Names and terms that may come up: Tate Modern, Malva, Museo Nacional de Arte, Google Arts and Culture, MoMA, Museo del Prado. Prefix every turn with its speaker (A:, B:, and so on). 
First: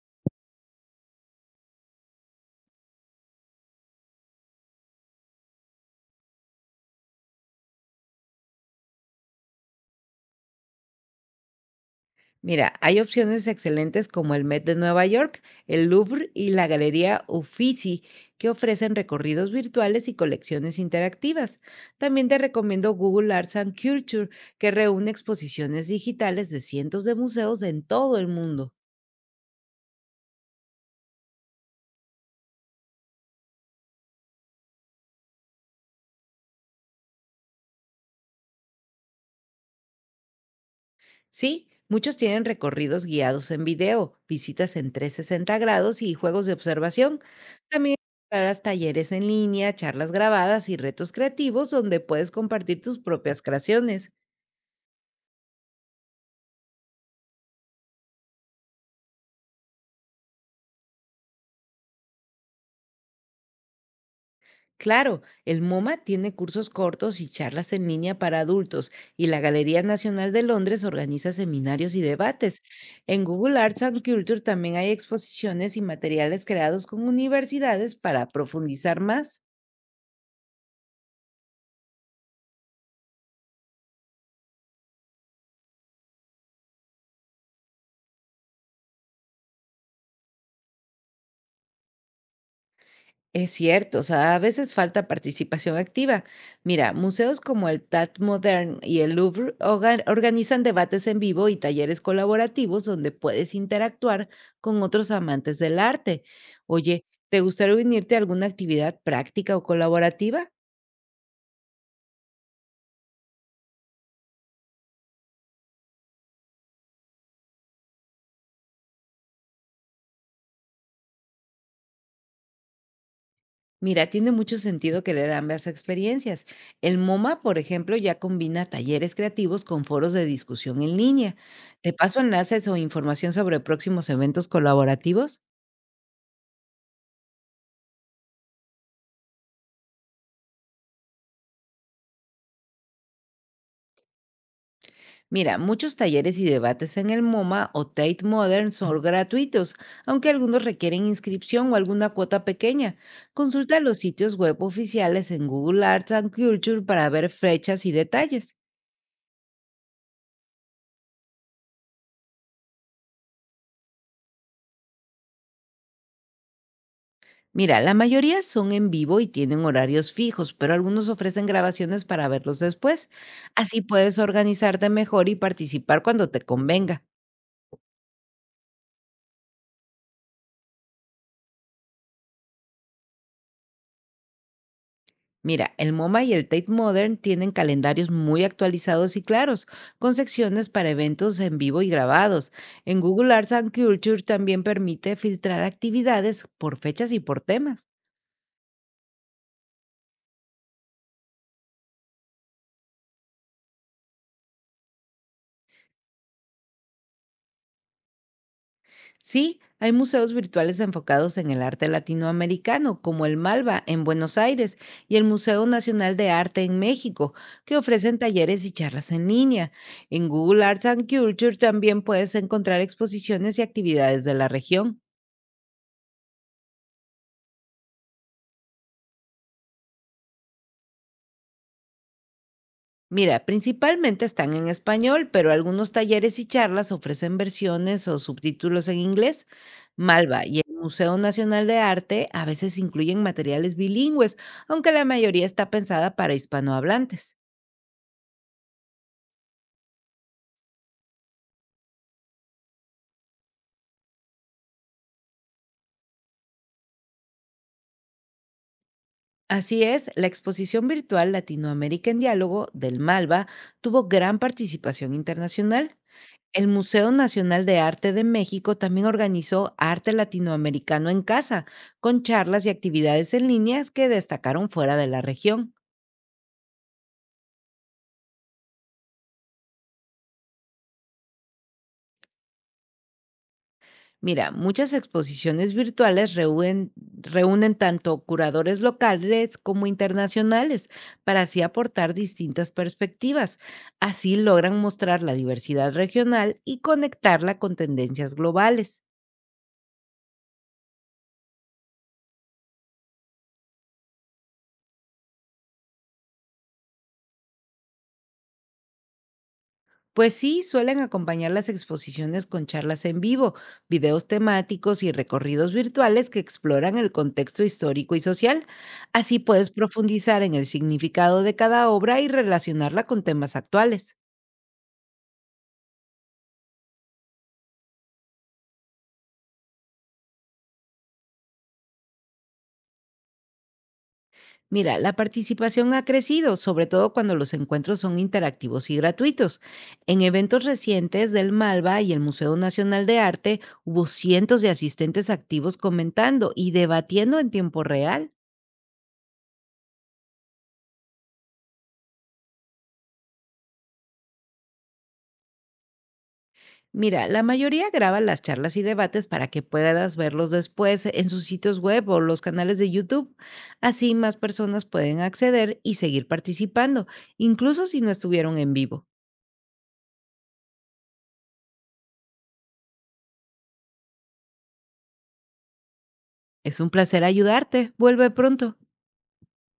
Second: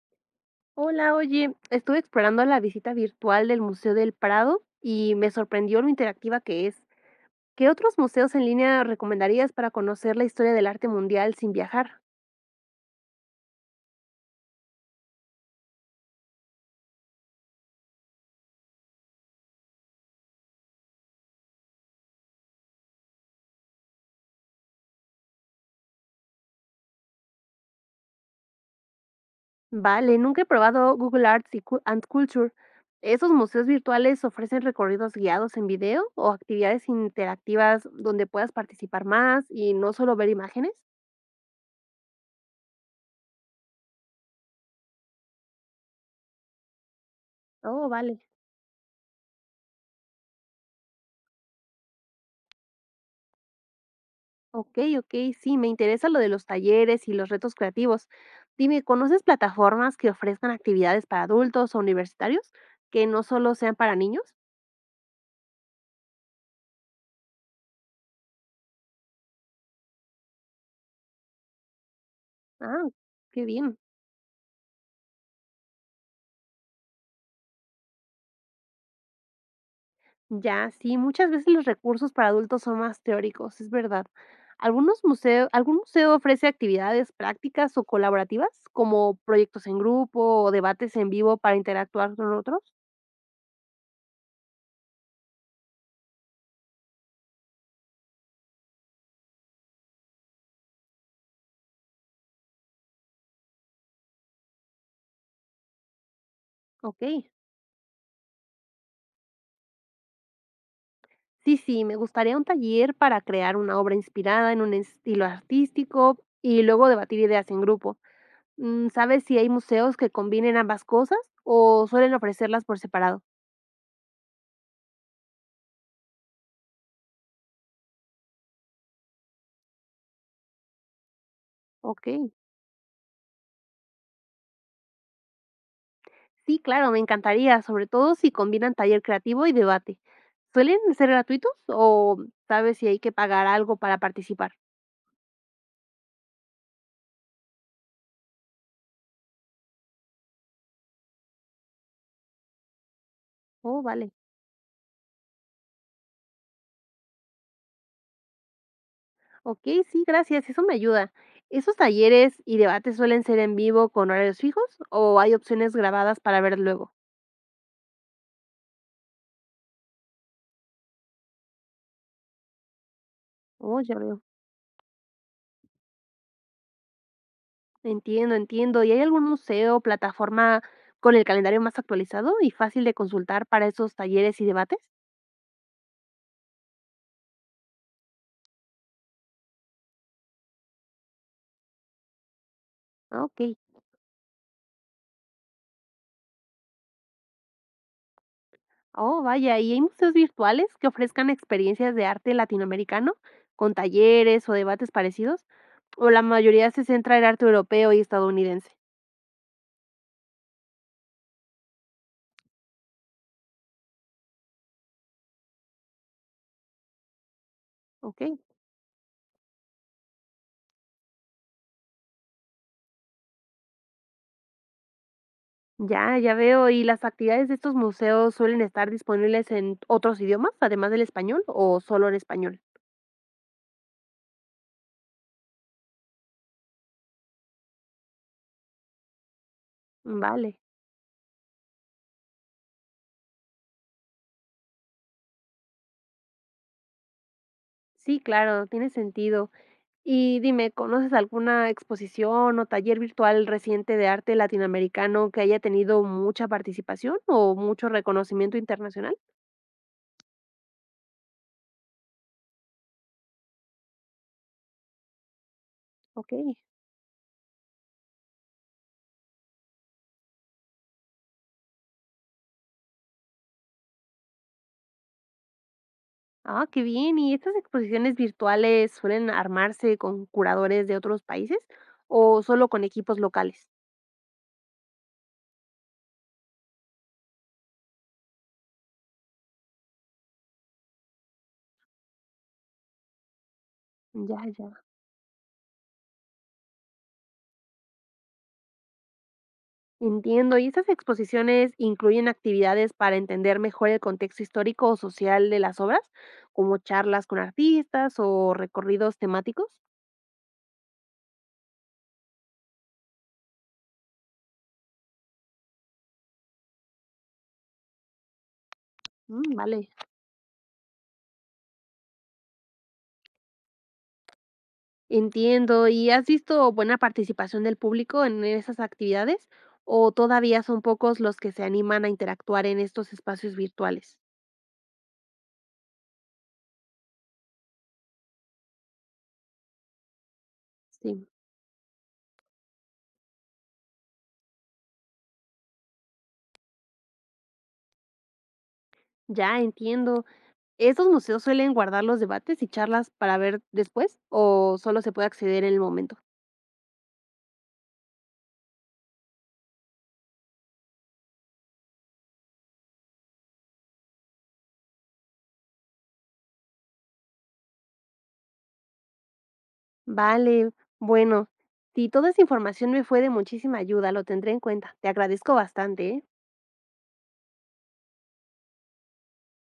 A: Hola, oye, estuve explorando la visita virtual del Museo del Prado y me sorprendió lo interactiva que es. ¿Qué otros museos en línea recomendarías para conocer la historia del arte mundial sin viajar?
B: Mira, hay opciones excelentes como el Met de Nueva York, el Louvre y la Galería Uffizi, que ofrecen recorridos virtuales y colecciones interactivas. También te recomiendo Google Arts and Culture, que reúne exposiciones digitales de cientos de museos en todo el mundo.
A: Vale, nunca he probado Google Arts y Cu- and Culture. ¿Esos museos virtuales ofrecen recorridos guiados en video o actividades interactivas donde puedas participar más y no solo ver imágenes?
B: Sí, muchos tienen recorridos guiados en video, visitas en 360 grados y juegos de observación.
A: Oh,
B: También
A: vale.
B: encontrarás talleres en línea, charlas grabadas y retos creativos donde puedes compartir tus propias creaciones.
A: Ok, ok, sí, me interesa lo de los talleres y los retos creativos. Dime, ¿conoces plataformas que ofrezcan actividades para adultos o universitarios que no solo sean para niños?
B: Claro, el MoMA tiene cursos cortos y charlas en línea para adultos, y la Galería Nacional de Londres organiza seminarios y debates.
A: Ah,
B: En
A: qué
B: Google
A: bien.
B: Arts and Culture también hay exposiciones y materiales creados con universidades para profundizar más.
A: Ya, sí, muchas veces los recursos para adultos son más teóricos, es verdad. Algunos museos, ¿algún museo ofrece actividades prácticas o colaborativas, como proyectos en grupo o debates en vivo para interactuar con otros?
B: Es cierto, o sea, a veces falta participación activa. Mira, museos como el Tate Modern y el Louvre organizan debates en vivo y talleres colaborativos donde puedes interactuar con otros amantes del arte.
A: Ok.
B: Oye, ¿te gustaría unirte a alguna actividad práctica o colaborativa?
A: Sí, sí, me gustaría un taller para crear una obra inspirada en un estilo artístico y luego debatir ideas en grupo. Mm, ¿sabes si hay museos que combinen ambas cosas o suelen ofrecerlas por separado?
B: Mira, tiene mucho sentido querer ambas experiencias. El MoMA, por ejemplo, ya combina talleres creativos con foros de discusión en línea. ¿Te
A: Ok,
B: paso enlaces o información sobre próximos eventos colaborativos?
A: sí, claro, me encantaría, sobre todo si combinan taller creativo y debate. ¿Suelen ser gratuitos o sabes si hay que pagar algo para participar?
B: Mira, muchos talleres y debates en el MoMA o Tate Modern son gratuitos, aunque algunos requieren inscripción o alguna cuota pequeña. Consulta
A: Oh,
B: los
A: vale.
B: sitios web oficiales en Google Arts and Culture para ver fechas y detalles.
A: Ok, sí, gracias, eso me ayuda. ¿Esos talleres y debates suelen ser en vivo con horarios fijos o hay opciones grabadas para ver luego?
B: Mira, la mayoría son en vivo y tienen horarios fijos, pero algunos ofrecen grabaciones para verlos después.
A: Oh,
B: Así
A: ya
B: puedes
A: veo.
B: organizarte mejor y participar cuando te convenga.
A: Entiendo, entiendo. ¿Y hay algún museo o plataforma con el calendario más actualizado y fácil de consultar para esos talleres y debates?
B: Mira, el MoMA y el Tate Modern tienen calendarios muy actualizados y claros, con secciones para eventos en vivo y grabados. En
A: Ah,
B: Google
A: ok.
B: Arts and Culture también permite filtrar actividades por fechas y por temas.
A: Oh, vaya. ¿Y hay museos virtuales que ofrezcan experiencias de arte latinoamericano con talleres o debates parecidos? ¿O la mayoría se centra en arte europeo y estadounidense?
B: Sí, hay museos virtuales enfocados en el arte latinoamericano, como el Malva en Buenos Aires y el Museo Nacional de Arte en México, que ofrecen
A: Ok.
B: talleres y charlas en línea. En Google Arts and Culture también puedes encontrar exposiciones y actividades de la región.
A: Ya, ya veo. ¿Y las actividades de estos museos suelen estar disponibles en otros idiomas, además del español, o solo en español?
B: Mira, principalmente están en español, pero algunos talleres y charlas ofrecen versiones o subtítulos en inglés. Malva y
A: Vale.
B: el Museo Nacional de Arte a veces incluyen materiales bilingües, aunque la mayoría está pensada para hispanohablantes.
A: Sí, claro, tiene sentido. Y dime, ¿conoces alguna exposición o taller virtual reciente de arte latinoamericano que haya tenido mucha participación o mucho reconocimiento internacional?
B: Así es, la exposición virtual Latinoamérica en Diálogo del Malva tuvo gran participación internacional.
A: Ok.
B: El Museo Nacional de Arte de México también organizó Arte Latinoamericano en Casa, con charlas y actividades en líneas que destacaron fuera de la región.
A: Ah, qué bien. ¿Y estas exposiciones virtuales suelen armarse con curadores de otros países o solo con equipos locales?
B: Mira, muchas exposiciones virtuales reúnen tanto curadores locales como internacionales para así aportar distintas perspectivas. Así
A: Ya, ya.
B: logran mostrar la diversidad regional y conectarla con tendencias globales.
A: Entiendo. ¿Y estas exposiciones incluyen actividades para entender mejor el contexto histórico o social de las obras, como charlas con artistas o recorridos temáticos?
B: Pues sí, suelen acompañar las exposiciones con charlas en vivo, videos temáticos y recorridos virtuales que exploran el contexto histórico y social. Así
A: Mm,
B: puedes
A: vale.
B: profundizar en el significado de cada obra y relacionarla con temas actuales.
A: Entiendo. ¿Y has visto buena participación del público en esas actividades o todavía son pocos los que se animan a interactuar en estos espacios virtuales?
B: Mira, la participación ha crecido, sobre todo cuando los encuentros son interactivos y gratuitos. En eventos
A: Sí,
B: recientes del Malva y el Museo Nacional de Arte hubo cientos de asistentes activos comentando y debatiendo en tiempo real.
A: ya entiendo. ¿Estos museos suelen guardar los debates y charlas para ver después o solo se puede acceder en el momento?
B: Mira, la mayoría graba las charlas y debates para que puedas verlos después en sus sitios web o los canales de YouTube. Así más personas pueden acceder y seguir participando, incluso si no estuvieron en vivo.
A: Vale, bueno, si toda esa información me fue de muchísima ayuda, lo tendré en cuenta. Te agradezco bastante, ¿eh?
B: Es un placer ayudarte. Vuelve pronto.